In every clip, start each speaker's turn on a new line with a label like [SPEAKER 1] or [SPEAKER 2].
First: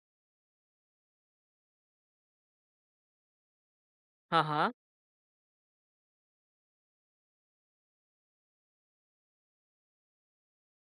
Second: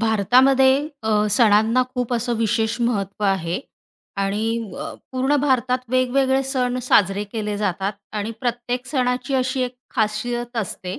[SPEAKER 1] भारतामध्ये सणांना खूप असं विशेष महत्त्व आहे
[SPEAKER 2] हां, हां.
[SPEAKER 1] आणि पूर्ण भारतात वेगवेगळे सण साजरे केले जातात आणि प्रत्येक सणाची अशी एक खासियत असते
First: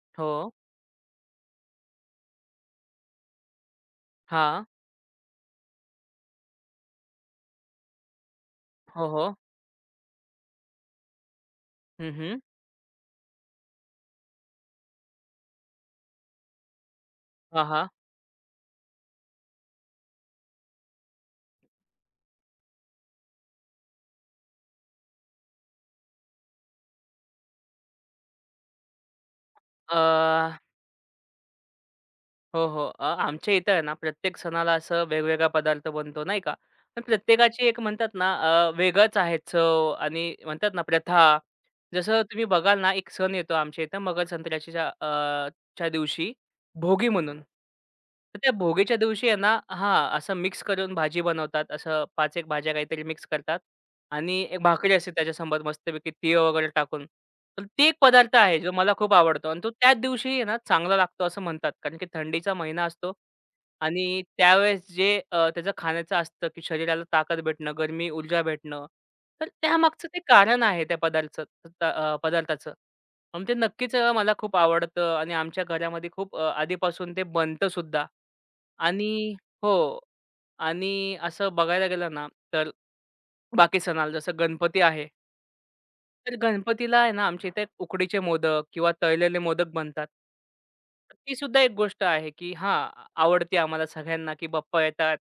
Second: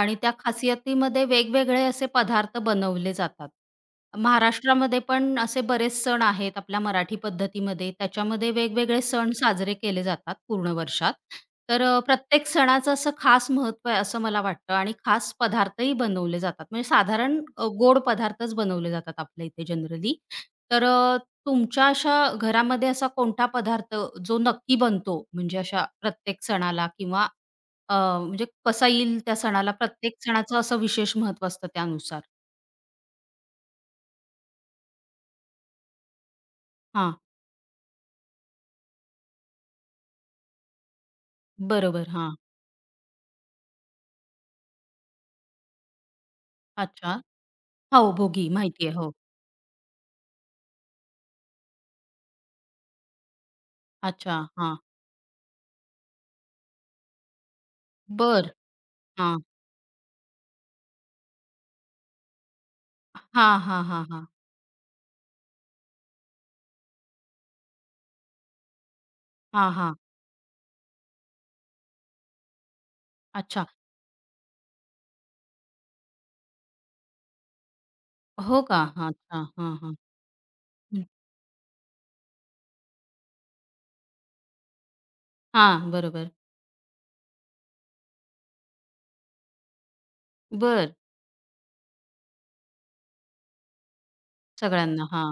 [SPEAKER 1] आणि त्या
[SPEAKER 2] हो.
[SPEAKER 1] खासियतीमध्ये वेगवेगळे असे पदार्थ बनवले जातात.
[SPEAKER 2] हां.
[SPEAKER 1] महाराष्ट्रामध्ये पण असे बरेच सण आहेत आपल्या मराठी पद्धतीमध्ये. त्याच्यामध्ये वेगवेगळे
[SPEAKER 2] हो,
[SPEAKER 1] सण
[SPEAKER 2] हो.
[SPEAKER 1] साजरे केले जातात पूर्ण वर्षात. तर
[SPEAKER 2] हं, हं.
[SPEAKER 1] प्रत्येक सणाचं असं खास महत्त्व आहे असं मला वाटतं आणि खास पदार्थही बनवले जातात. म्हणजे साधारण
[SPEAKER 2] हां, हां.
[SPEAKER 1] गोड पदार्थच बनवले जातात आपल्या इथे जनरली. तर तुमच्या अशा घरामध्ये असा कोणता पदार्थ जो नक्की बनतो म्हणजे अशा प्रत्येक सणाला किंवा अ, म्हणजे कसा येईल त्या सणाला
[SPEAKER 2] अ,
[SPEAKER 1] प्रत्येक सणाचं असं विशेष महत्त्व असतं त्यानुसार.
[SPEAKER 2] हो, हो. आमच्या इथं आहे ना प्रत्येक सणाला असं वेगवेगळा पदार्थ बनतो नाही का? पण
[SPEAKER 1] हां,
[SPEAKER 2] प्रत्येकाची एक म्हणतात ना वेगळंच आहे चव आणि म्हणतात ना प्रथा.
[SPEAKER 1] बरोबर.
[SPEAKER 2] जसं
[SPEAKER 1] हां,
[SPEAKER 2] तुम्ही बघाल ना, एक सण येतो आमच्या इथं मकर संक्रांतीच्या अ, च्या दिवशी भोगी
[SPEAKER 1] अच्छा.
[SPEAKER 2] म्हणून.
[SPEAKER 1] हो,
[SPEAKER 2] तर
[SPEAKER 1] भोगी
[SPEAKER 2] त्या
[SPEAKER 1] माहिती आहे.
[SPEAKER 2] भोगीच्या
[SPEAKER 1] हो.
[SPEAKER 2] दिवशी आहे ना हां, असं मिक्स करून भाजी बनवतात. असं 5 एक भाज्या काहीतरी मिक्स करतात
[SPEAKER 1] अच्छा.
[SPEAKER 2] आणि एक
[SPEAKER 1] हां.
[SPEAKER 2] भाकरी असते त्याच्यासोबत मस्तपैकी तीळ वगैरे टाकून. तर ते एक पदार्थ
[SPEAKER 1] बरं.
[SPEAKER 2] आहे जो मला खूप
[SPEAKER 1] हां.
[SPEAKER 2] आवडतो आणि तो त्याच दिवशी आहे ना चांगला लागतो असं म्हणतात. कारण की थंडीचा महिना असतो
[SPEAKER 1] हां, हां, हां,
[SPEAKER 2] आणि
[SPEAKER 1] हां.
[SPEAKER 2] त्यावेळेस जे त्याचं खाण्याचं असतं, की शरीराला ताकद भेटणं, गरमी, ऊर्जा भेटणं. तर
[SPEAKER 1] हां, हां.
[SPEAKER 2] त्यामागचं ते कारण आहे त्या पदार्थाचं. आणि ते
[SPEAKER 1] अच्छा.
[SPEAKER 2] नक्कीच मला खूप आवडतं आणि आमच्या घरामध्ये खूप आधीपासून ते बनतं सुद्धा.
[SPEAKER 1] हो का? हां,
[SPEAKER 2] आणि
[SPEAKER 1] अच्छा. हां, हां.
[SPEAKER 2] हो.
[SPEAKER 1] हं.
[SPEAKER 2] आणि असं बघायला गेलं ना, तर बाकी सणाला जसं गणपती आहे,
[SPEAKER 1] हां, बरोबर.
[SPEAKER 2] तर गणपतीला आहे ना, आमच्या इथे उकडीचे मोदक किंवा तळलेले मोदक बनतात.
[SPEAKER 1] बरं.
[SPEAKER 2] ती सुद्धा एक गोष्ट आहे, की हां, आवडते आम्हाला सगळ्यांना, की बाप्पा
[SPEAKER 1] सगळ्यांना.
[SPEAKER 2] येतात
[SPEAKER 1] हां.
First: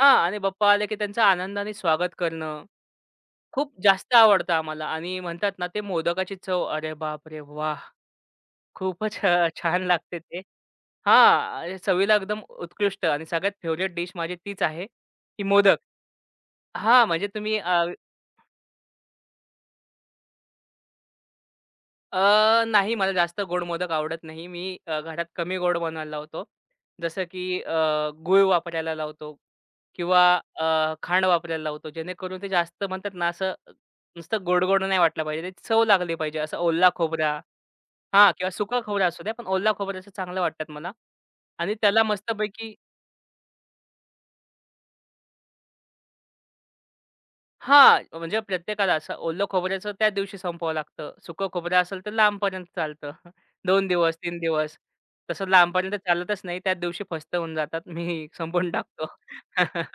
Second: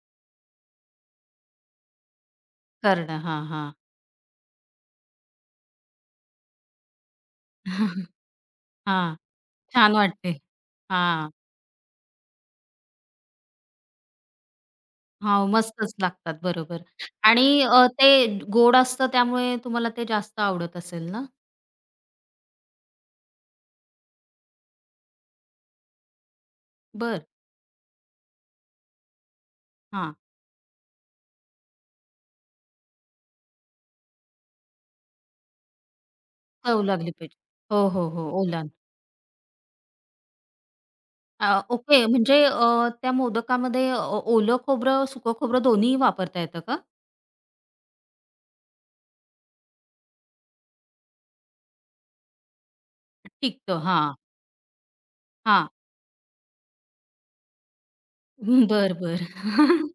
[SPEAKER 2] हां. आणि बाप्पा आले, की त्यांचं आनंदाने स्वागत करणं.
[SPEAKER 1] करणं. हां, हां.
[SPEAKER 2] खूप जास्त आवडतं आम्हाला आणि म्हणतात ना ते मोदकाची चव अरे बापरे! वाह!
[SPEAKER 1] हां.
[SPEAKER 2] खूपच छान
[SPEAKER 1] छान
[SPEAKER 2] लागते
[SPEAKER 1] वाटते.
[SPEAKER 2] ते.
[SPEAKER 1] हां.
[SPEAKER 2] हां, चवीला एकदम उत्कृष्ट आणि सगळ्यात फेव्हरेट डिश माझी तीच आहे, की
[SPEAKER 1] हो,
[SPEAKER 2] मोदक.
[SPEAKER 1] मस्तच लागतात. बरोबर.
[SPEAKER 2] हां, म्हणजे
[SPEAKER 1] आणि
[SPEAKER 2] तुम्ही अ,
[SPEAKER 1] ते गोड असतं त्यामुळे तुम्हाला ते जास्त आवडत असेल ना?
[SPEAKER 2] अ, नाही मला जास्त गोड मोदक आवडत नाही. मी घरात कमी गोड बनवायला लावतो. जसं
[SPEAKER 1] बरं.
[SPEAKER 2] की अ, गूळ वापरायला लावतो
[SPEAKER 1] हां.
[SPEAKER 2] किंवा खांड वापरायला लावतो. जेणेकरून ते जास्त म्हणतात ना असं नुसतं गोड-गोड नाही वाटलं पाहिजे. त्याची चव लागली पाहिजे. असं
[SPEAKER 1] चव
[SPEAKER 2] ओला
[SPEAKER 1] लागली
[SPEAKER 2] खोबरा
[SPEAKER 1] पाहिजे. हो, हो, हो.
[SPEAKER 2] हां, किंवा
[SPEAKER 1] ओलान.
[SPEAKER 2] सुकं खोबरं असू द्या, पण ओला खोबरं असं चांगलं वाटतात मला आणि
[SPEAKER 1] ओके.
[SPEAKER 2] त्याला
[SPEAKER 1] म्हणजे
[SPEAKER 2] मस्तपैकी
[SPEAKER 1] त्या मोदकामध्ये ओलं खोबरं, सुकं खोबरं दोन्ही वापरता येतं का?
[SPEAKER 2] हां, म्हणजे प्रत्येकाला असं ओलं खोबऱ्याचं त्या दिवशी संपवावं लागतं. सुकं खोबरं असेल तर लांबपर्यंत चालतं.
[SPEAKER 1] टिकतं.
[SPEAKER 2] 2
[SPEAKER 1] हां,
[SPEAKER 2] दिवस, 3 दिवस. तसं
[SPEAKER 1] हां.
[SPEAKER 2] लांबपर्यंत चालतच नाही. त्याच दिवशी फस्त होऊन जातात. मी संपवून
[SPEAKER 1] बरं,
[SPEAKER 2] टाकतो.
[SPEAKER 1] बर,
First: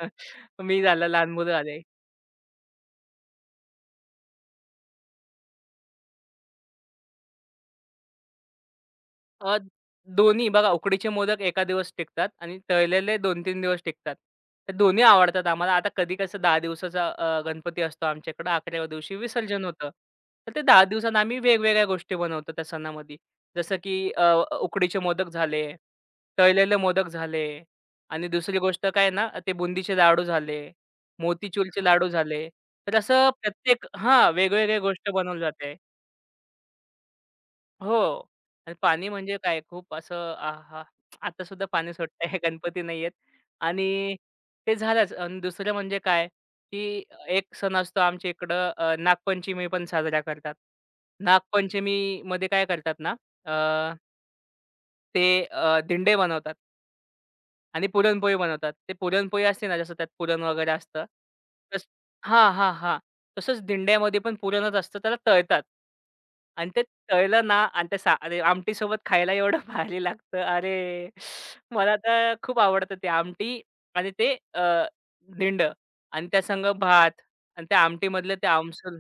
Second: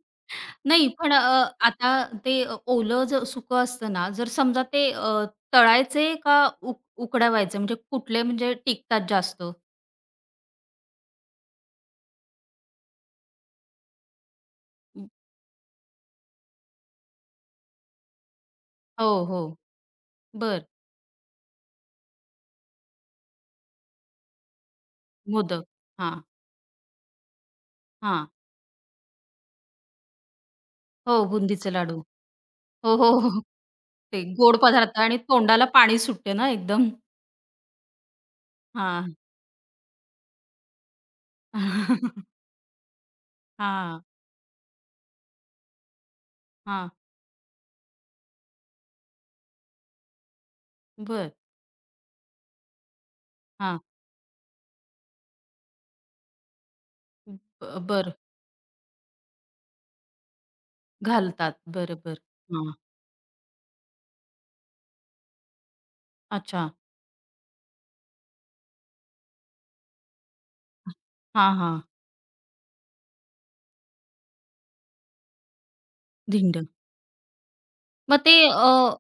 [SPEAKER 2] मी
[SPEAKER 1] नाही
[SPEAKER 2] झालं,
[SPEAKER 1] पण
[SPEAKER 2] लहान मुलं आले.
[SPEAKER 1] आता ते ओलं जर सुकं असतं ना, जर समजा ते तळायचे का उकडावायचे? म्हणजे कुठले म्हणजे टिकतात जास्त?
[SPEAKER 2] अ, दोन्ही बघा उकडीचे मोदक एका दिवस टिकतात आणि तळलेले 2-3 दिवस टिकतात. तर दोन्ही
[SPEAKER 1] म,
[SPEAKER 2] आवडतात आम्हाला. आता कधी कसं 10 दिवसाचा गणपती असतो आमच्याकडं 11व्या दिवशी
[SPEAKER 1] हो, हो.
[SPEAKER 2] विसर्जन होतं. तर ते
[SPEAKER 1] बरं.
[SPEAKER 2] 10 दिवसांना आम्ही वेगवेगळ्या गोष्टी बनवतो त्या सणामध्ये. जसं की अ, उकडीचे मोदक
[SPEAKER 1] मोदक.
[SPEAKER 2] झाले,
[SPEAKER 1] हां,
[SPEAKER 2] तळलेले मोदक झाले आणि
[SPEAKER 1] हां.
[SPEAKER 2] दुसरी गोष्ट काय ना ते बुंदीचे लाडू झाले,
[SPEAKER 1] हो, बुंदीचे
[SPEAKER 2] मोतीचूरचे
[SPEAKER 1] लाडू.
[SPEAKER 2] लाडू झाले. तर
[SPEAKER 1] हो, हो,
[SPEAKER 2] असं
[SPEAKER 1] हो.
[SPEAKER 2] प्रत्येक
[SPEAKER 1] ते
[SPEAKER 2] हां,
[SPEAKER 1] गोड
[SPEAKER 2] वेगवेगळ्या
[SPEAKER 1] पदार्थ
[SPEAKER 2] गोष्ट
[SPEAKER 1] आणि
[SPEAKER 2] बनवली
[SPEAKER 1] तोंडाला
[SPEAKER 2] जाते.
[SPEAKER 1] पाणी सुटते ना एकदम.
[SPEAKER 2] हो. आणि पाणी
[SPEAKER 1] हां,
[SPEAKER 2] म्हणजे काय खूप असं आहा! आता सुद्धा पाणी सुटतंय गणपती नाही येत.
[SPEAKER 1] हां,
[SPEAKER 2] आणि ते झालंच आणि दुसरं म्हणजे काय,
[SPEAKER 1] हां.
[SPEAKER 2] की एक सण असतो आमच्या इकडं नागपंचमी पण साजरा करतात.
[SPEAKER 1] बरं.
[SPEAKER 2] नागपंचमीमध्ये काय करतात ना, अ,
[SPEAKER 1] हां.
[SPEAKER 2] ते दिंडे बनवतात. आणि
[SPEAKER 1] बर
[SPEAKER 2] पुरणपोळी बनवतात. ते पुरणपोळी असते ना, जसं त्यात पुरण वगैरे असतं.
[SPEAKER 1] घालतात.
[SPEAKER 2] तस
[SPEAKER 1] बरं, बरं.
[SPEAKER 2] हां, हां,
[SPEAKER 1] हां.
[SPEAKER 2] हां. तसंच दिंड्यामध्ये पण पुरणच असतं, त्याला तळतात. आणि
[SPEAKER 1] अच्छा.
[SPEAKER 2] ते तळलं ना आणि ते सा अरे आमटीसोबत खायला एवढं भारी लागतं. अरे!
[SPEAKER 1] हां, हां.
[SPEAKER 2] मला तर खूप आवडतं ते आमटी आणि ते दिंड आणि त्या संग
[SPEAKER 1] धिंड.
[SPEAKER 2] भात आणि त्या
[SPEAKER 1] मग ते
[SPEAKER 2] आमटीमधलं ते आमसूल.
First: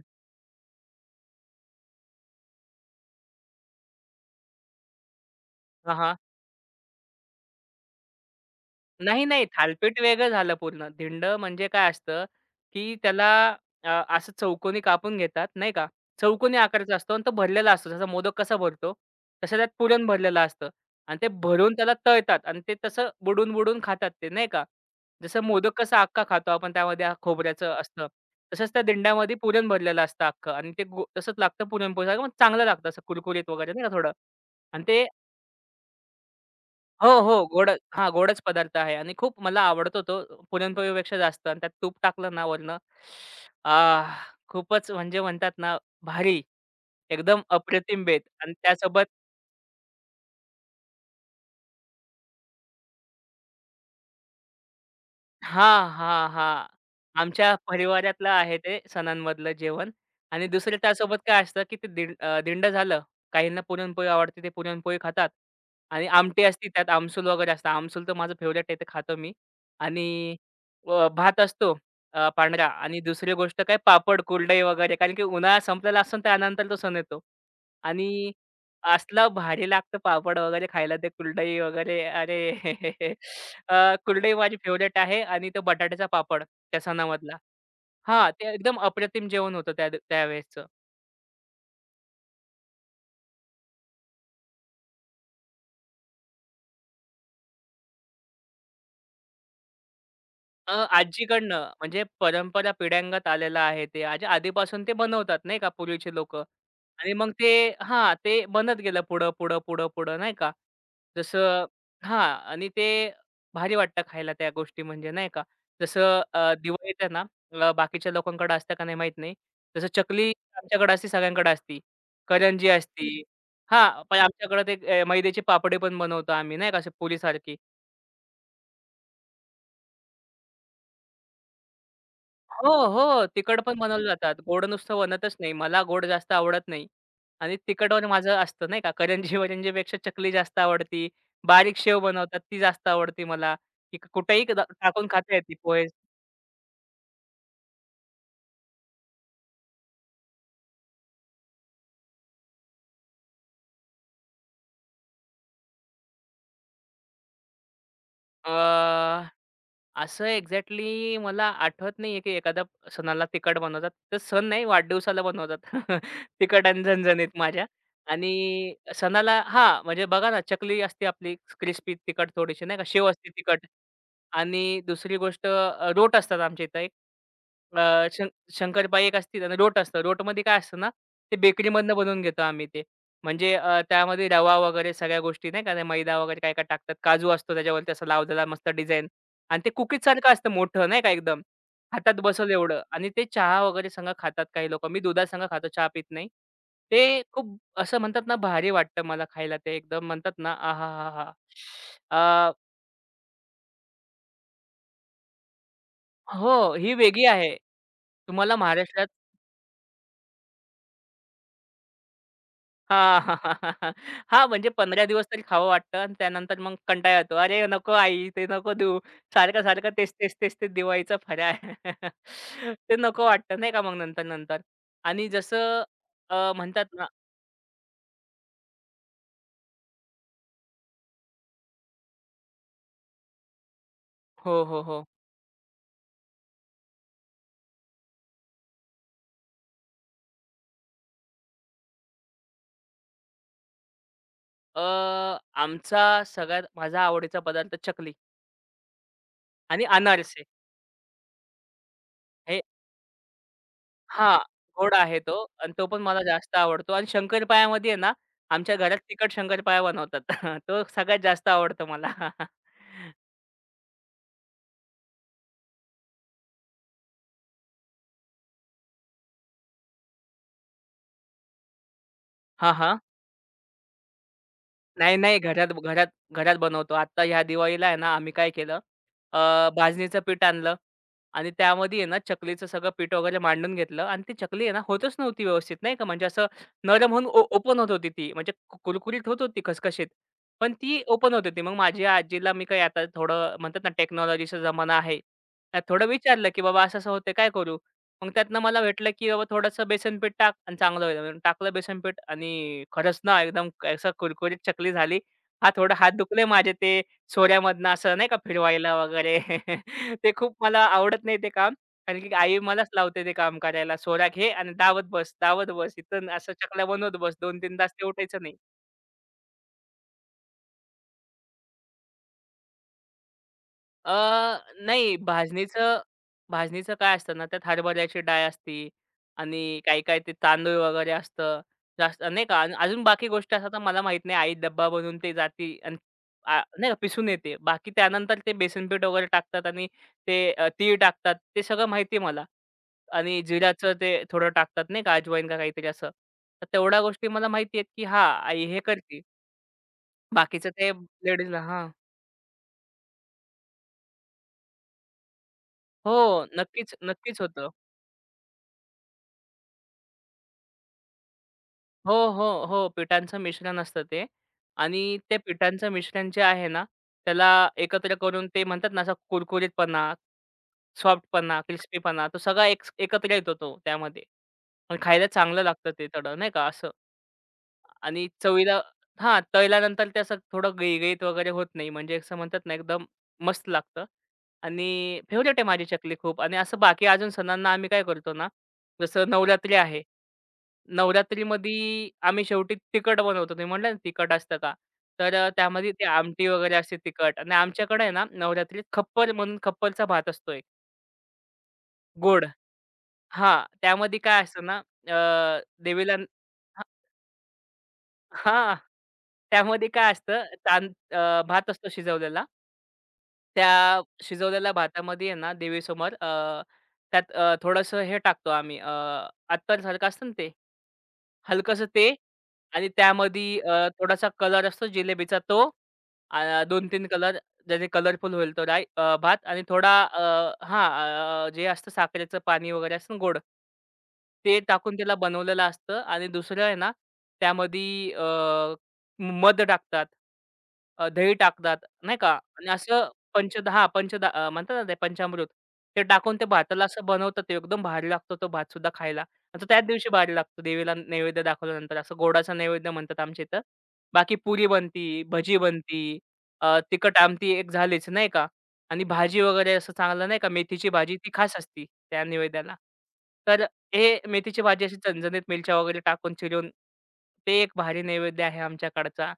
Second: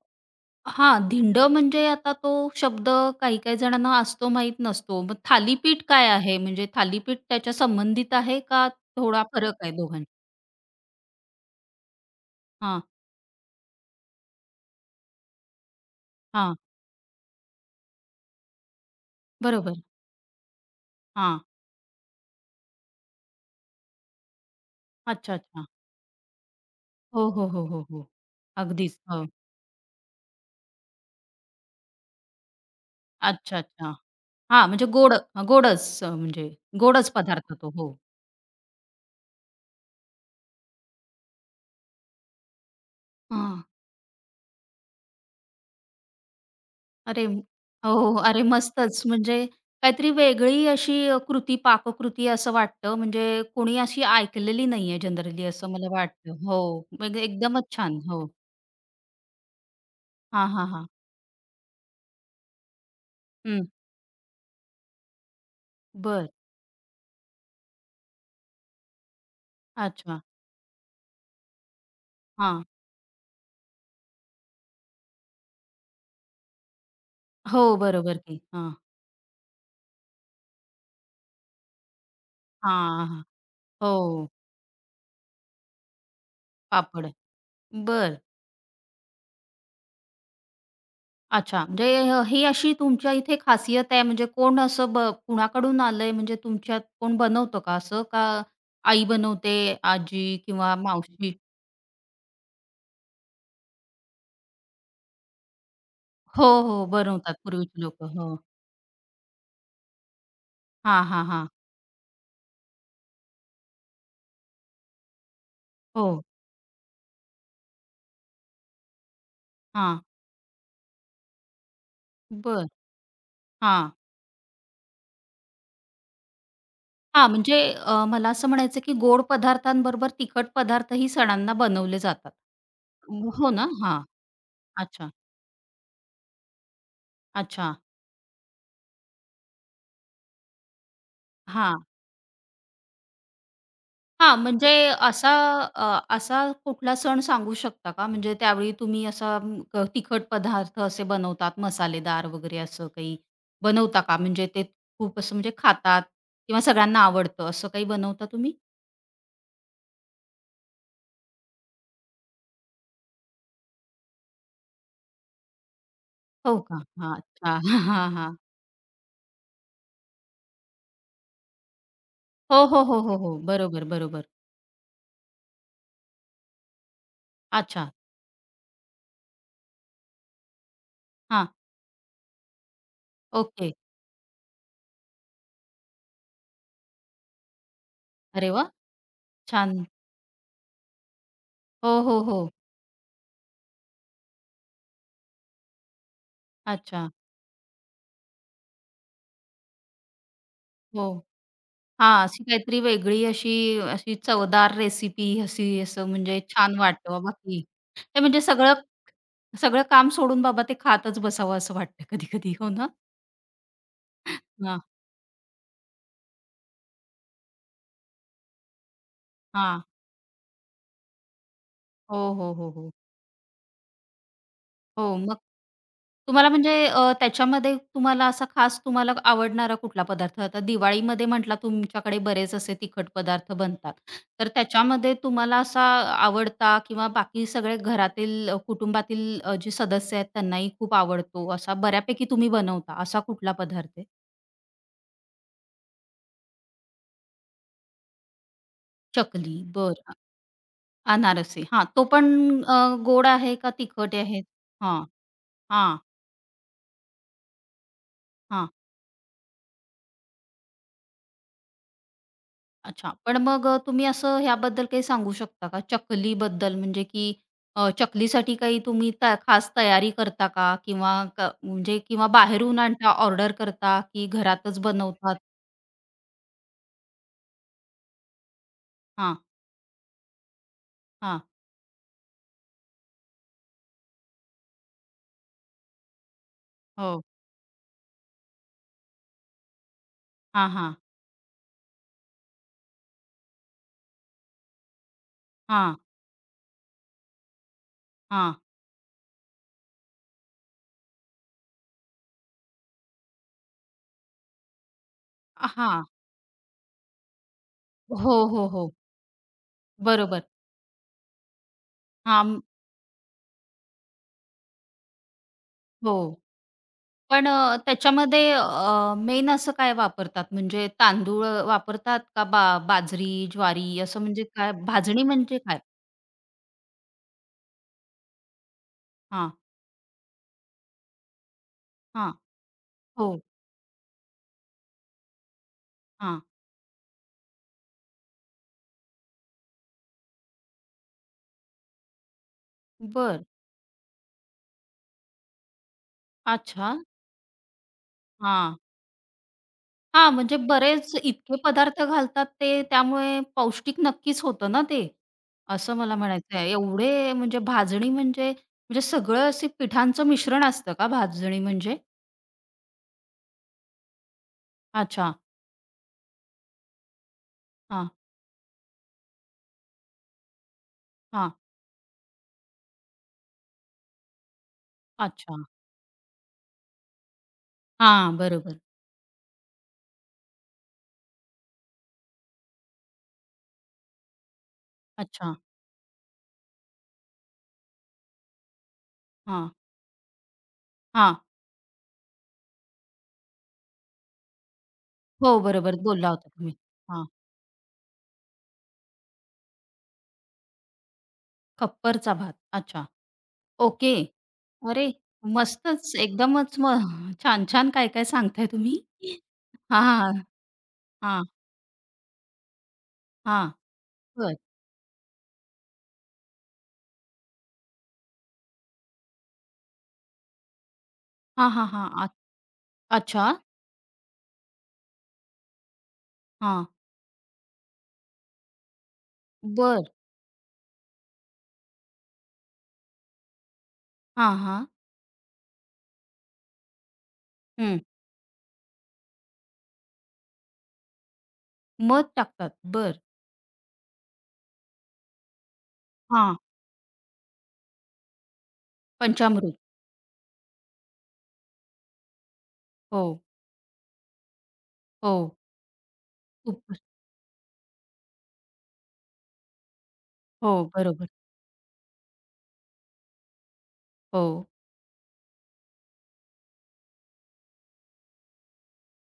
[SPEAKER 1] हां, धिंड म्हणजे आता तो शब्द काही काही जणांना असतो माहीत नसतो. मग थालीपीठ काय
[SPEAKER 2] हां,
[SPEAKER 1] आहे? म्हणजे थालीपीठ त्याच्या संबंधित आहे का थोडा
[SPEAKER 2] नाही, नाही.
[SPEAKER 1] फरक आहे
[SPEAKER 2] थालीपीठ
[SPEAKER 1] दोघांत?
[SPEAKER 2] वेगळं झालं पूर्ण. धिंडं म्हणजे काय असतं,
[SPEAKER 1] हां,
[SPEAKER 2] की त्याला अ, असं चौकोनी कापून घेतात, नाही का.
[SPEAKER 1] हां.
[SPEAKER 2] चौकोनी आकाराचा असतो आणि तो भरलेला असतो. जसा मोदक कसा भरतो, तसं त्यात
[SPEAKER 1] बरोबर.
[SPEAKER 2] पुरण भरलेलं असतं आणि ते
[SPEAKER 1] हां.
[SPEAKER 2] भरून त्याला तळतात आणि ते तसं बुडवून-बुडवून खातात ते, नाही का.
[SPEAKER 1] अच्छा,
[SPEAKER 2] जसं
[SPEAKER 1] अच्छा.
[SPEAKER 2] मोदक कसा अख्खा खातो आपण त्यामध्ये
[SPEAKER 1] हो, हो, हो,
[SPEAKER 2] खोबऱ्याचं
[SPEAKER 1] हो,
[SPEAKER 2] असतं,
[SPEAKER 1] हो.
[SPEAKER 2] तसंच त्या
[SPEAKER 1] अगदीच. हो.
[SPEAKER 2] दिंड्यामध्ये पुरण भरलेलं असतं अख्खं आणि ते गो तसंच लागतं पुरणपोळीसारखं, मग चांगलं लागतं असं कुरकुरीत
[SPEAKER 1] अच्छा,
[SPEAKER 2] वगैरे नाही
[SPEAKER 1] अच्छा.
[SPEAKER 2] का थोडं
[SPEAKER 1] हां,
[SPEAKER 2] आणि
[SPEAKER 1] म्हणजे
[SPEAKER 2] ते
[SPEAKER 1] गोड गोडच म्हणजे
[SPEAKER 2] हो,
[SPEAKER 1] गोडच
[SPEAKER 2] हो.
[SPEAKER 1] पदार्थ तो.
[SPEAKER 2] गोड,
[SPEAKER 1] हो.
[SPEAKER 2] हां, गोडच पदार्थ आहे आणि खूप मला आवडतो तो पुरणपोळीपेक्षा जास्त आणि त्यात तूप टाकलं ना वरनं,
[SPEAKER 1] हां.
[SPEAKER 2] आह! खूपच म्हणजे म्हणतात ना भारी,
[SPEAKER 1] अरे म-
[SPEAKER 2] एकदम अप्रतिम
[SPEAKER 1] हो,
[SPEAKER 2] बेत
[SPEAKER 1] अरे
[SPEAKER 2] आणि
[SPEAKER 1] मस्तच.
[SPEAKER 2] त्यासोबत
[SPEAKER 1] म्हणजे काहीतरी वेगळी अशी कृती, पाककृती असं वाटतं. म्हणजे कोणी अशी ऐकलेली नाहीये जनरली असं
[SPEAKER 2] हां,
[SPEAKER 1] मला
[SPEAKER 2] हां,
[SPEAKER 1] वाटतं. हो,
[SPEAKER 2] हां.
[SPEAKER 1] म्हणजे
[SPEAKER 2] आमच्या
[SPEAKER 1] एकदमच छान. हो.
[SPEAKER 2] परिवारातलं आहे ते सणांमधलं जेवण आणि
[SPEAKER 1] हां, हां,
[SPEAKER 2] दुसरं
[SPEAKER 1] हां.
[SPEAKER 2] त्यासोबत काय असतं, की ते दिंड झालं. काहींना
[SPEAKER 1] हं.
[SPEAKER 2] पुरणपोळी आवडते, ते पुरणपोळी खातात आणि
[SPEAKER 1] बरं.
[SPEAKER 2] आमटी असते त्यात आमसूल वगैरे असतं. आमसूल तर माझं फेव्हरेट आहे, ते खातो मी आणि
[SPEAKER 1] अच्छा.
[SPEAKER 2] भात असतो
[SPEAKER 1] हां.
[SPEAKER 2] पांढरा आणि दुसरी गोष्ट काय पापड, कुरडई वगैरे कारण की उन्हाळा संपलेला असतो आणि त्यानंतर तो सण येतो
[SPEAKER 1] हो, बरोबर
[SPEAKER 2] आणि
[SPEAKER 1] की. हां.
[SPEAKER 2] असलं भारी लागतं पापड वगैरे खायला ते कुरडई वगैरे. अरे!
[SPEAKER 1] हां, हां. हो,
[SPEAKER 2] कुरडई माझी फेव्हरेट आहे आणि तो बटाट्याचा पापड त्या
[SPEAKER 1] पापड.
[SPEAKER 2] सणामधला.
[SPEAKER 1] बरं.
[SPEAKER 2] हां, ते एकदम अप्रतिम जेवण होतं त्या त्यावेळेसचं.
[SPEAKER 1] अच्छा. म्हणजे ही अशी तुमच्या इथे खासियत आहे. म्हणजे कोण असं कुणाकडून आलंय? म्हणजे तुमच्यात कोण बनवतं का असं? का आई बनवते, आजी किंवा मावशी?
[SPEAKER 2] आजीकडनं म्हणजे परंपरा पिढ्यांगत आलेला आहे ते. आज आधीपासून ते बनवतात नाही का पूर्वीचे लोकं
[SPEAKER 1] हो, हो.
[SPEAKER 2] आणि मग
[SPEAKER 1] बनवतात
[SPEAKER 2] ते
[SPEAKER 1] पूर्वीची लोकं.
[SPEAKER 2] हां,
[SPEAKER 1] हो.
[SPEAKER 2] ते बनत गेलं पुढं, पुढं, पुढं, पुढं नाही का.
[SPEAKER 1] हां, हां, हां.
[SPEAKER 2] जसं हां आणि ते भारी वाटतं खायला त्या गोष्टी म्हणजे नाही का. जसं
[SPEAKER 1] हो.
[SPEAKER 2] दिवाळीत आहे ना बाकीच्या लोकांकडे असतं का नाही माहीत नाही. जसं
[SPEAKER 1] हां.
[SPEAKER 2] चकली आमच्याकडे असते सगळ्यांकडे असती. करंजी
[SPEAKER 1] बरं.
[SPEAKER 2] असती.
[SPEAKER 1] हां.
[SPEAKER 2] हां, पण आमच्याकडे ते मैद्याचे पापडे पण बनवतो आम्ही नाही का असे
[SPEAKER 1] हां,
[SPEAKER 2] पुरीसारखी.
[SPEAKER 1] म्हणजे मला असं म्हणायचं की गोड पदार्थांबरोबर तिखट पदार्थही सणांना बनवले जातात.
[SPEAKER 2] हो, हो.
[SPEAKER 1] हो
[SPEAKER 2] तिखट
[SPEAKER 1] ना?
[SPEAKER 2] पण
[SPEAKER 1] हां.
[SPEAKER 2] बनवले जातात. गोड नुसतं
[SPEAKER 1] अच्छा,
[SPEAKER 2] बनतच नाही. मला गोड जास्त आवडत नाही आणि
[SPEAKER 1] अच्छा.
[SPEAKER 2] तिखटवर माझं असतं नाही का. करंजी-वरंजीपेक्षा चकली जास्त आवडती. बारीक
[SPEAKER 1] हां.
[SPEAKER 2] शेव बनवतात ती जास्त आवडते मला. की
[SPEAKER 1] हां,
[SPEAKER 2] कुठेही क
[SPEAKER 1] म्हणजे
[SPEAKER 2] टाकून
[SPEAKER 1] असा
[SPEAKER 2] खाता येते पोहे.
[SPEAKER 1] असा कुठला सण सांगू शकता का? म्हणजे त्यावेळी तुम्ही असा तिखट पदार्थ असे बनवतात, मसालेदार वगैरे असं काही बनवता का? म्हणजे ते खूप असं म्हणजे खातात किंवा सगळ्यांना आवडतं, असं काही बनवता तुम्ही?
[SPEAKER 2] अ, असं एक्झॅक्टली मला आठवत नाहीये, की एखाद्या सणाला तिखट बनवतात. तर सण नाही वाढदिवसाला बनवतात.
[SPEAKER 1] हो
[SPEAKER 2] तिखट
[SPEAKER 1] का?
[SPEAKER 2] आणि
[SPEAKER 1] हां,
[SPEAKER 2] झणझणीत
[SPEAKER 1] अच्छा.
[SPEAKER 2] माझ्या.
[SPEAKER 1] हां, हां, हां.
[SPEAKER 2] आणि सणाला हां, म्हणजे बघा ना चकली असते आपली क्रिस्पी तिखट थोडीशी
[SPEAKER 1] हो,
[SPEAKER 2] नाही
[SPEAKER 1] हो,
[SPEAKER 2] का,
[SPEAKER 1] हो,
[SPEAKER 2] शेव
[SPEAKER 1] हो,
[SPEAKER 2] असते
[SPEAKER 1] हो.
[SPEAKER 2] तिखट
[SPEAKER 1] बरोबर, बरोबर.
[SPEAKER 2] आणि दुसरी गोष्ट रोट असतात आमच्या इथं एक.
[SPEAKER 1] अच्छा.
[SPEAKER 2] अ, शं शंकरपाळी एक असते आणि रोट असतं. रोटमध्ये काय असतं ना, ते
[SPEAKER 1] हां,
[SPEAKER 2] बेकरीमधनं बनवून घेतो आम्ही ते. म्हणजे
[SPEAKER 1] ओके.
[SPEAKER 2] त्यामध्ये रवा वगैरे सगळ्या गोष्टी नाही का, ते मैदा वगैरे काय-काय टाकतात. काजू असतो त्याच्यावरती असं लावलेला
[SPEAKER 1] अरे
[SPEAKER 2] मस्त
[SPEAKER 1] वाह!
[SPEAKER 2] आणि ते
[SPEAKER 1] छान.
[SPEAKER 2] कुकीजसारखं असतं मोठं नाही का एकदम.
[SPEAKER 1] हो,
[SPEAKER 2] हातात
[SPEAKER 1] हो,
[SPEAKER 2] बसेल
[SPEAKER 1] हो.
[SPEAKER 2] एवढं आणि ते चहा वगैरे संग खातात काही लोकं. मी दुधासंग खातो, चहा पीत नाही.
[SPEAKER 1] अच्छा.
[SPEAKER 2] ते खूप असं म्हणतात ना भारी वाटतं मला खायला ते एकदम म्हणतात ना
[SPEAKER 1] हो.
[SPEAKER 2] आहाहाहा! हा
[SPEAKER 1] हां, अशी
[SPEAKER 2] हा.
[SPEAKER 1] काहीतरी वेगळी अशी अशी चवदार रेसिपी अशी असं म्हणजे
[SPEAKER 2] हो,
[SPEAKER 1] छान
[SPEAKER 2] ही
[SPEAKER 1] वाटतं
[SPEAKER 2] वेगळी
[SPEAKER 1] बाबा,
[SPEAKER 2] आहे.
[SPEAKER 1] की ते म्हणजे
[SPEAKER 2] तुम्हाला
[SPEAKER 1] सगळं
[SPEAKER 2] महाराष्ट्रात
[SPEAKER 1] सगळं काम सोडून बाबा ते खातच बसावं असं वाटतं कधी-कधी. हो ना?
[SPEAKER 2] हां, हां, म्हणजे
[SPEAKER 1] हां,
[SPEAKER 2] 15 दिवस तरी खावं वाटतं आणि त्यानंतर मग कंटाळा येतो. "अरे नको आई, ते नको देऊ.
[SPEAKER 1] हां.
[SPEAKER 2] सारखं-सारखं तेच, तेच, तेच, ते दिवाळीचा फराळ."
[SPEAKER 1] हो, हो, हो, हो.
[SPEAKER 2] ते नको वाटतं नाही का मग नंतर-नंतर.
[SPEAKER 1] हो,
[SPEAKER 2] आणि
[SPEAKER 1] मग
[SPEAKER 2] जसं
[SPEAKER 1] तुम्हाला
[SPEAKER 2] अ,
[SPEAKER 1] म्हणजे
[SPEAKER 2] म्हणतात ना
[SPEAKER 1] त्याच्यामध्ये तुम्हाला असा खास तुम्हाला आवडणारा कुठला पदार्थ? आता दिवाळीमध्ये म्हटला तुमच्याकडे बरेच असे तिखट पदार्थ बनतात. तर
[SPEAKER 2] हो, हो, हो.
[SPEAKER 1] त्याच्यामध्ये तुम्हाला असा आवडता किंवा बाकी सगळे घरातील कुटुंबातील जे सदस्य आहेत त्यांनाही खूप आवडतो, असा बऱ्यापैकी तुम्ही बनवता, असा कुठला पदार्थ आहे?
[SPEAKER 2] अ, आमचा सगळ्यात माझा आवडीचा पदार्थ चकली
[SPEAKER 1] चकली,
[SPEAKER 2] आणि
[SPEAKER 1] बरं.
[SPEAKER 2] अनारसे.
[SPEAKER 1] अनारसे. हां, तो पण
[SPEAKER 2] हे
[SPEAKER 1] अ, गोड आहे का तिखट
[SPEAKER 2] हां,
[SPEAKER 1] आहे?
[SPEAKER 2] गोड
[SPEAKER 1] हां,
[SPEAKER 2] आहे तो आणि तो
[SPEAKER 1] हां,
[SPEAKER 2] पण मला जास्त आवडतो आणि शंकरपाळ्यामध्ये आहे ना,
[SPEAKER 1] हां.
[SPEAKER 2] आमच्या घरात तिखट शंकरपाळ्या बनवतात. तो सगळ्यात जास्त आवडतो मला.
[SPEAKER 1] अच्छा. पण मग तुम्ही असं ह्याबद्दल काही सांगू शकता का? चकलीबद्दल म्हणजे की चकलीसाठी काही तुम्ही खास तयारी करता का? किंवा म्हणजे किंवा
[SPEAKER 2] हां,
[SPEAKER 1] बाहेरून
[SPEAKER 2] हां.
[SPEAKER 1] आणता, ऑर्डर करता की घरातच
[SPEAKER 2] नाही,
[SPEAKER 1] बनवतात?
[SPEAKER 2] नाही. घरात घरात घरात बनवतो. आता ह्या दिवाळीला आहे ना, आम्ही काय केलं?
[SPEAKER 1] हां,
[SPEAKER 2] भाजणीचं पीठ आणलं
[SPEAKER 1] हां.
[SPEAKER 2] आणि त्यामध्ये आहे ना, चकलीचं सगळं पीठ वगैरे मांडून घेतलं आणि ती चकली आहे ना, होतच नव्हती व्यवस्थित नाही का. म्हणजे असं नरम
[SPEAKER 1] हो.
[SPEAKER 2] होऊन ओपन होत होती ती. म्हणजे कुरकुरीत होत होती खसखशीत.
[SPEAKER 1] हां,
[SPEAKER 2] पण
[SPEAKER 1] हां.
[SPEAKER 2] ती ओपन होत होती. मग माझी आजीला मी काय आता थोडं म्हणतात ना, टेक्नॉलॉजीचा जमाना आहे. तर
[SPEAKER 1] हां,
[SPEAKER 2] थोडं विचारलं, की "बाबा असं-असं होतंय, काय करू?" मग
[SPEAKER 1] हां.
[SPEAKER 2] त्यातनं मला भेटलं, की बाबा थोडंसं बेसन पीठ टाक आणि चांगलं होईल. म्हणून टाकलं बेसन पीठ आणि खरंच ना एकदम असं कुरकुरीत चकली झाली. हां, थोडं
[SPEAKER 1] हां.
[SPEAKER 2] हात दुखले माझे ते सोऱ्यामधनं असं नाही
[SPEAKER 1] हो,
[SPEAKER 2] का
[SPEAKER 1] हो, हो.
[SPEAKER 2] फिरवायला वगैरे. ते
[SPEAKER 1] बरोबर.
[SPEAKER 2] खूप मला आवडत नाही ते काम. कारण की आई
[SPEAKER 1] हां.
[SPEAKER 2] मलाच लावते ते काम करायला. "सोरा घे आणि दाबत बस, दाबत बस.
[SPEAKER 1] हो.
[SPEAKER 2] इथून असं चकल्या बनवत बस.
[SPEAKER 1] पण
[SPEAKER 2] 2-3 तास ते उठायचं
[SPEAKER 1] त्याच्यामध्ये
[SPEAKER 2] नाही."
[SPEAKER 1] मेन असं काय वापरतात? म्हणजे तांदूळ वापरतात का बाजरी, ज्वारी
[SPEAKER 2] अ,
[SPEAKER 1] असं म्हणजे काय
[SPEAKER 2] नाही
[SPEAKER 1] भाजणी म्हणजे काय?
[SPEAKER 2] भाजणीचं भाजणीचं काय असतं ना, त्यात हरभऱ्याची डाळ असती
[SPEAKER 1] हां,
[SPEAKER 2] आणि काही-काही ते तांदूळ वगैरे असतं. जास्त
[SPEAKER 1] हां.
[SPEAKER 2] नाही का आणि अजून बाकी
[SPEAKER 1] हो.
[SPEAKER 2] गोष्टी असतात मला माहीत नाही. आई डब्बा बनवून ते जाती आणि
[SPEAKER 1] हां,
[SPEAKER 2] नाही का पिसून येते. बाकी त्यानंतर ते बेसन पीठ वगैरे टाकतात आणि ते तीळ टाकतात. ते सगळं माहिती आहे मला आणि
[SPEAKER 1] बर,
[SPEAKER 2] जिऱ्याचं ते थोडं टाकतात नाही का अजवाईन का काहीतरी असं. तर
[SPEAKER 1] अच्छा.
[SPEAKER 2] तेवढ्या गोष्टी मला माहिती आहेत, की हां, आई
[SPEAKER 1] हां.
[SPEAKER 2] हे करते.
[SPEAKER 1] हां, म्हणजे
[SPEAKER 2] बाकीचं ते
[SPEAKER 1] बरेच इतके
[SPEAKER 2] लेडीजला हां.
[SPEAKER 1] पदार्थ घालतात ते त्यामुळे पौष्टिक नक्कीच होतं ना ते, असं
[SPEAKER 2] हो,
[SPEAKER 1] मला म्हणायचं आहे.
[SPEAKER 2] नक्कीच,
[SPEAKER 1] एवढे
[SPEAKER 2] नक्कीच
[SPEAKER 1] म्हणजे
[SPEAKER 2] होतं.
[SPEAKER 1] भाजणी म्हणजे म्हणजे सगळं असे पिठांचं मिश्रण असतं का भाजणी म्हणजे?
[SPEAKER 2] हो, हो, हो. पिठांचं मिश्रण असतं ते आणि
[SPEAKER 1] अच्छा.
[SPEAKER 2] ते पिठांचं मिश्रण जे आहे ना, त्याला
[SPEAKER 1] हां,
[SPEAKER 2] एकत्र करून ते म्हणतात ना, असा कुरकुरीतपणा,
[SPEAKER 1] हां.
[SPEAKER 2] सॉफ्टपणा, क्रिस्पीपणा तो सगळा एक एकत्र येतो तो त्यामध्ये. पण खायला
[SPEAKER 1] अच्छा.
[SPEAKER 2] चांगलं लागतं ते थोडं नाही का असं. आणि
[SPEAKER 1] हां, बरोबर.
[SPEAKER 2] चवीला हां, तळल्यानंतर ते असं थोडं गळगळीत वगैरे होत नाही. म्हणजे असं म्हणतात ना, एकदम मस्त लागतं आणि
[SPEAKER 1] अच्छा.
[SPEAKER 2] फेव्हरेट आहे माझी चकली खूप. आणि असं बाकी अजून सणांना आम्ही काय करतो ना, जसं
[SPEAKER 1] हां,
[SPEAKER 2] नवरात्री आहे.
[SPEAKER 1] हां.
[SPEAKER 2] नवरात्रीमध्ये आम्ही शेवटी तिखट बनवतो. तुम्ही म्हटलं ना, तिखट असतं का? तर
[SPEAKER 1] हो,
[SPEAKER 2] त्यामध्ये
[SPEAKER 1] बरोबर
[SPEAKER 2] ती
[SPEAKER 1] बोलला
[SPEAKER 2] आमटी
[SPEAKER 1] होता
[SPEAKER 2] वगैरे
[SPEAKER 1] तुम्ही.
[SPEAKER 2] असते
[SPEAKER 1] हां,
[SPEAKER 2] तिखट आणि आमच्याकडे आहे ना, नवरात्रीत खप्पर म्हणून खप्परचा भात असतो
[SPEAKER 1] खप्परचा
[SPEAKER 2] गोड.
[SPEAKER 1] भात. अच्छा.
[SPEAKER 2] हां,
[SPEAKER 1] ओके.
[SPEAKER 2] त्यामध्ये काय असतं ना,
[SPEAKER 1] अरे मस्तच
[SPEAKER 2] देवीला
[SPEAKER 1] एकदमच मग छान, छान काय, काय सांगताय
[SPEAKER 2] हां.
[SPEAKER 1] तुम्ही.
[SPEAKER 2] त्यामध्ये काय
[SPEAKER 1] हां.
[SPEAKER 2] असतं तांद अ,
[SPEAKER 1] हां,
[SPEAKER 2] भात असतो शिजवलेला.
[SPEAKER 1] हां.
[SPEAKER 2] त्या
[SPEAKER 1] बरं.
[SPEAKER 2] शिजवलेल्या भातामध्ये आहे ना देवीसमोर त्यात थोडंसं हे टाकतो आम्ही अत्तरसारखं असतं ना ते.
[SPEAKER 1] हां,
[SPEAKER 2] हलकसं
[SPEAKER 1] हां,
[SPEAKER 2] ते
[SPEAKER 1] हां. आ
[SPEAKER 2] आणि
[SPEAKER 1] अच्छा.
[SPEAKER 2] त्यामध्ये थोडासा कलर असतो जिलेबीचा तो
[SPEAKER 1] हां.
[SPEAKER 2] 2-3 कलर ज्याने कलरफुल होईल तो भात आणि थोडा
[SPEAKER 1] बरं.
[SPEAKER 2] अ, हां, अ, जे असतं साखरेचं पाणी वगैरे असतं ना गोड.
[SPEAKER 1] हां,
[SPEAKER 2] ते
[SPEAKER 1] हां.
[SPEAKER 2] टाकून त्याला बनवलेलं असतं आणि दुसरं आहे ना,
[SPEAKER 1] हं.
[SPEAKER 2] त्यामध्ये मध टाकतात, दही टाकतात नाही
[SPEAKER 1] मध
[SPEAKER 2] का आणि
[SPEAKER 1] टाकतात.
[SPEAKER 2] असं
[SPEAKER 1] बरं.
[SPEAKER 2] पंचदा म्हणतात ना ते पंचामृत. ते टाकून ते
[SPEAKER 1] हां.
[SPEAKER 2] भाताला असं बनवतात ते एकदम भारी लागतो तो भातसुद्धा खायला. तर
[SPEAKER 1] पंचामृत.
[SPEAKER 2] त्याच दिवशी भार लागतो देवीला नैवेद्य दाखवल्यानंतर. असं गोडाचा नैवेद्य म्हणतात
[SPEAKER 1] हो,
[SPEAKER 2] आमच्या इथं. बाकी पुरी बनती,
[SPEAKER 1] हो.
[SPEAKER 2] भजी बनती,
[SPEAKER 1] तूप
[SPEAKER 2] तिखट आमटी एक झालीच नाही का आणि भाजी वगैरे असं चांगलं नाही का
[SPEAKER 1] हो,
[SPEAKER 2] मेथीची भाजी
[SPEAKER 1] बरोबर.
[SPEAKER 2] ती खास असती त्या नैवेद्याला. तर हे
[SPEAKER 1] हो.
[SPEAKER 2] मेथीची भाजी अशी झणझणीत मिरच्या वगैरे टाकून चिरून ते एक भारी नैवेद्य आहे आमच्याकडचा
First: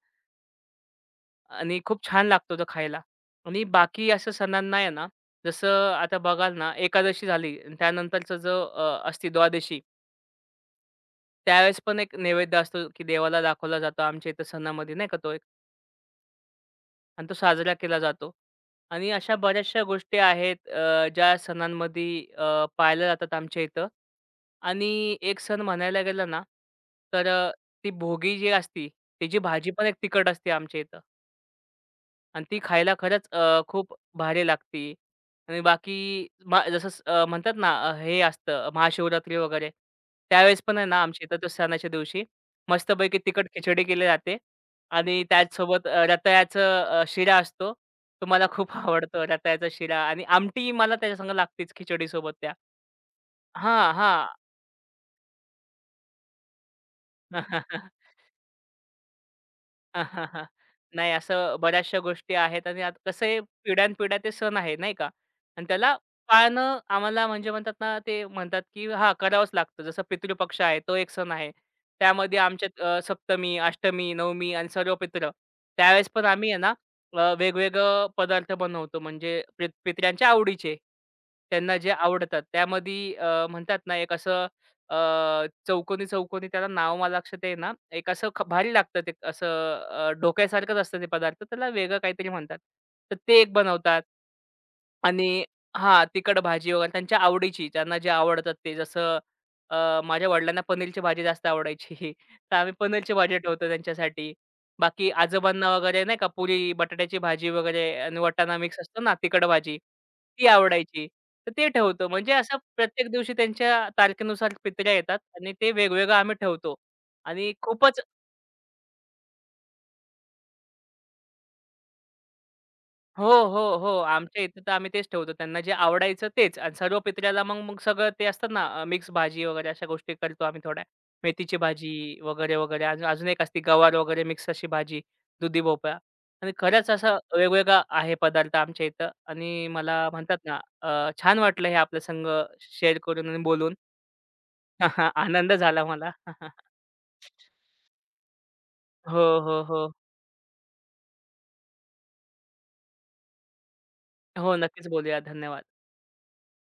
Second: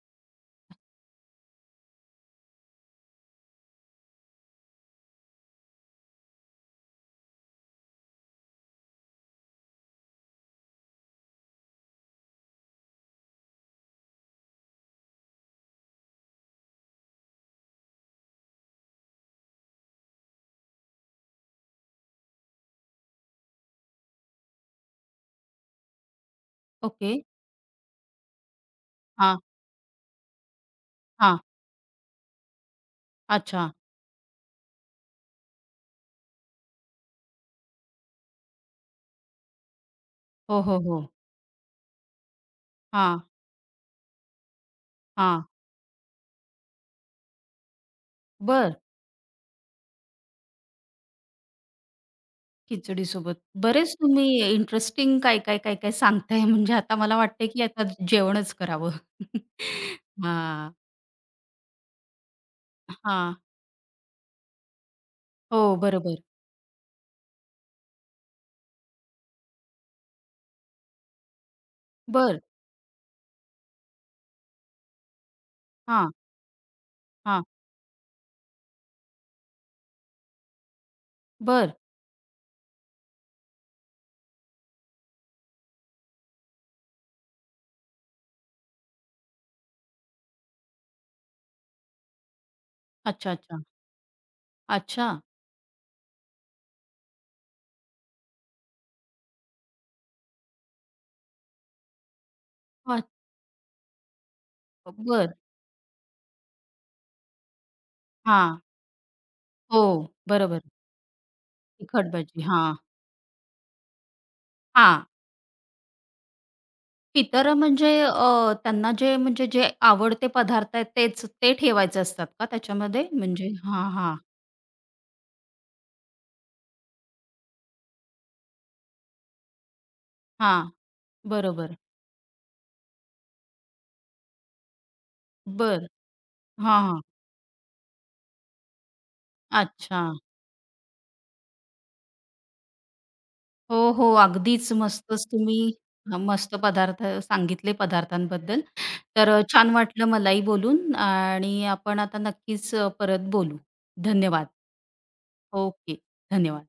[SPEAKER 2] आणि खूप छान लागतो तो खायला. आणि बाकी असं सणांना आहे ना, जसं आता बघाल ना एकादशी झाली आणि त्यानंतरचं जो असते द्वादशी. त्यावेळेस पण एक नैवेद्य असतो, की देवाला दाखवला जातो आमच्या इथं सणामध्ये नाही का तो एक आणि तो साजरा केला जातो. आणि अशा बऱ्याचशा गोष्टी आहेत ज्या सणांमध्ये पाळल्या जातात आमच्या इथं. आणि एक सण म्हणायला गेलं ना,
[SPEAKER 1] ओके.
[SPEAKER 2] तर ती भोगी जी असती,
[SPEAKER 1] हां,
[SPEAKER 2] त्याची भाजी पण एक तिखट असते आमच्या इथं.
[SPEAKER 1] हां.
[SPEAKER 2] आणि ती खायला खरंच
[SPEAKER 1] अच्छा.
[SPEAKER 2] खूप भारी लागती आणि बाकी मा जसं स अ, म्हणतात ना अ, हे असतं महाशिवरात्री वगैरे, त्यावेळेस
[SPEAKER 1] हो,
[SPEAKER 2] पण
[SPEAKER 1] हो,
[SPEAKER 2] आहे ना
[SPEAKER 1] हो.
[SPEAKER 2] आमच्या इथं त्या सणाच्या दिवशी मस्तपैकी
[SPEAKER 1] हां,
[SPEAKER 2] तिखट खिचडी केली जाते आणि
[SPEAKER 1] हां.
[SPEAKER 2] त्याचसोबत रताळ्याचं शिरा असतो. तो मला खूप
[SPEAKER 1] बरं.
[SPEAKER 2] आवडतो रताळ्याचा शिरा आणि आमटी मला त्याच्यासंग लागतेच खिचडीसोबत त्या.
[SPEAKER 1] खिचडीसोबत.
[SPEAKER 2] हां,
[SPEAKER 1] बरेच तुम्ही
[SPEAKER 2] हां.
[SPEAKER 1] इंटरेस्टिंग काय, काय, काय, काय सांगताय म्हणजे आता मला वाटतंय की आता जेवणच करावं. हां.
[SPEAKER 2] नाही असं बऱ्याचशा गोष्टी आहेत आणि आता कसं
[SPEAKER 1] हां.
[SPEAKER 2] आहे पिढ्यानपिढ्या ते सण आहे नाही का? आणि
[SPEAKER 1] हो,
[SPEAKER 2] त्याला
[SPEAKER 1] बरोबर.
[SPEAKER 2] पाळणं आम्हाला म्हणजे म्हणतात ना, ते म्हणतात की हां, करावंच लागतं. जसं पितृपक्ष आहे, तो एक सण आहे. त्यामध्ये
[SPEAKER 1] बरं.
[SPEAKER 2] आमच्यात सप्तमी, अष्टमी, नवमी आणि सर्व पित्र. त्यावेळेस
[SPEAKER 1] हां,
[SPEAKER 2] पण आम्ही आहे ना,
[SPEAKER 1] हां.
[SPEAKER 2] वेगवेगळं पदार्थ बनवतो म्हणजे पितऱ्यांच्या आवडीचे.
[SPEAKER 1] बरं.
[SPEAKER 2] त्यांना जे आवडतात. त्यामध्ये म्हणतात ना, एक असं अ, चौकोनी-चौकोनी त्याला नाव मला लक्षात येईना. एक असं भारी लागतं ते असं ढोक्यासारखंच असतं ते पदार्थ. त्याला वेगळं काहीतरी म्हणतात. तर
[SPEAKER 1] अच्छा,
[SPEAKER 2] ते एक
[SPEAKER 1] अच्छा.
[SPEAKER 2] बनवतात.
[SPEAKER 1] अच्छा.
[SPEAKER 2] आणि हां, तिखट भाजी वगैरे त्यांच्या आवडीची, त्यांना जे आवडतात ते. जसं माझ्या वडिलांना पनीरची भाजी जास्त आवडायची. तर आम्ही
[SPEAKER 1] अच्छा,
[SPEAKER 2] पनीरची भाजी ठेवतो त्यांच्यासाठी. बाकी
[SPEAKER 1] बरं.
[SPEAKER 2] आजोबांना वगैरे नाही का पुरी, बटाट्याची भाजी वगैरे आणि वाटाणा
[SPEAKER 1] हां.
[SPEAKER 2] मिक्स असतो ना तिखट भाजी.
[SPEAKER 1] हो,
[SPEAKER 2] ती
[SPEAKER 1] बरोबर.
[SPEAKER 2] आवडायची. तर ते ठेवतो.
[SPEAKER 1] तिखट
[SPEAKER 2] म्हणजे
[SPEAKER 1] भजी.
[SPEAKER 2] असं
[SPEAKER 1] हां,
[SPEAKER 2] प्रत्येक दिवशी त्यांच्या तारखेनुसार पित्र्या
[SPEAKER 1] हां.
[SPEAKER 2] येतात आणि ते वेगवेगळं आम्ही ठेवतो आणि
[SPEAKER 1] इतर म्हणजे
[SPEAKER 2] खूपच
[SPEAKER 1] त्यांना जे म्हणजे जे आवडते पदार्थ आहेत तेच ते ठेवायचे असतात का त्याच्यामध्ये?
[SPEAKER 2] हो,
[SPEAKER 1] म्हणजे
[SPEAKER 2] हो,
[SPEAKER 1] हां,
[SPEAKER 2] हो.
[SPEAKER 1] हां.
[SPEAKER 2] आमच्या इथं तर आम्ही तेच ठेवतो. त्यांना जे आवडायचं तेच आणि सर्व पित्र्याला मग मग सगळं ते असतात ना मिक्स भाजी वगैरे अशा गोष्टी करतो आम्ही
[SPEAKER 1] हां,
[SPEAKER 2] थोड्या. मेथीची
[SPEAKER 1] बरोबर.
[SPEAKER 2] भाजी वगैरे, वगैरे. अजून अजून एक असते गवार वगैरे मिक्स अशी भाजी, दुधी
[SPEAKER 1] बरं.
[SPEAKER 2] भोपळा आणि
[SPEAKER 1] हां,
[SPEAKER 2] खरंच
[SPEAKER 1] हां.
[SPEAKER 2] असं वेगवेगळा आहे पदार्थ आमच्या इथं आणि
[SPEAKER 1] अच्छा.
[SPEAKER 2] मला म्हणतात ना छान वाटलं हे आपल्या संग शेअर करून आणि बोलून.
[SPEAKER 1] हो, हो. अगदीच मस्तच
[SPEAKER 2] आनंद
[SPEAKER 1] तुम्ही
[SPEAKER 2] झाला मला.
[SPEAKER 1] मस्त पदार्थ सांगितले पदार्थांबद्दल.
[SPEAKER 2] हो,
[SPEAKER 1] तर
[SPEAKER 2] हो,
[SPEAKER 1] छान
[SPEAKER 2] हो.
[SPEAKER 1] वाटलं मलाही बोलून आणि आपण आता नक्कीच परत बोलू. धन्यवाद.
[SPEAKER 2] हो, नक्कीच बोलूया. धन्यवाद.
[SPEAKER 1] ओके. धन्यवाद.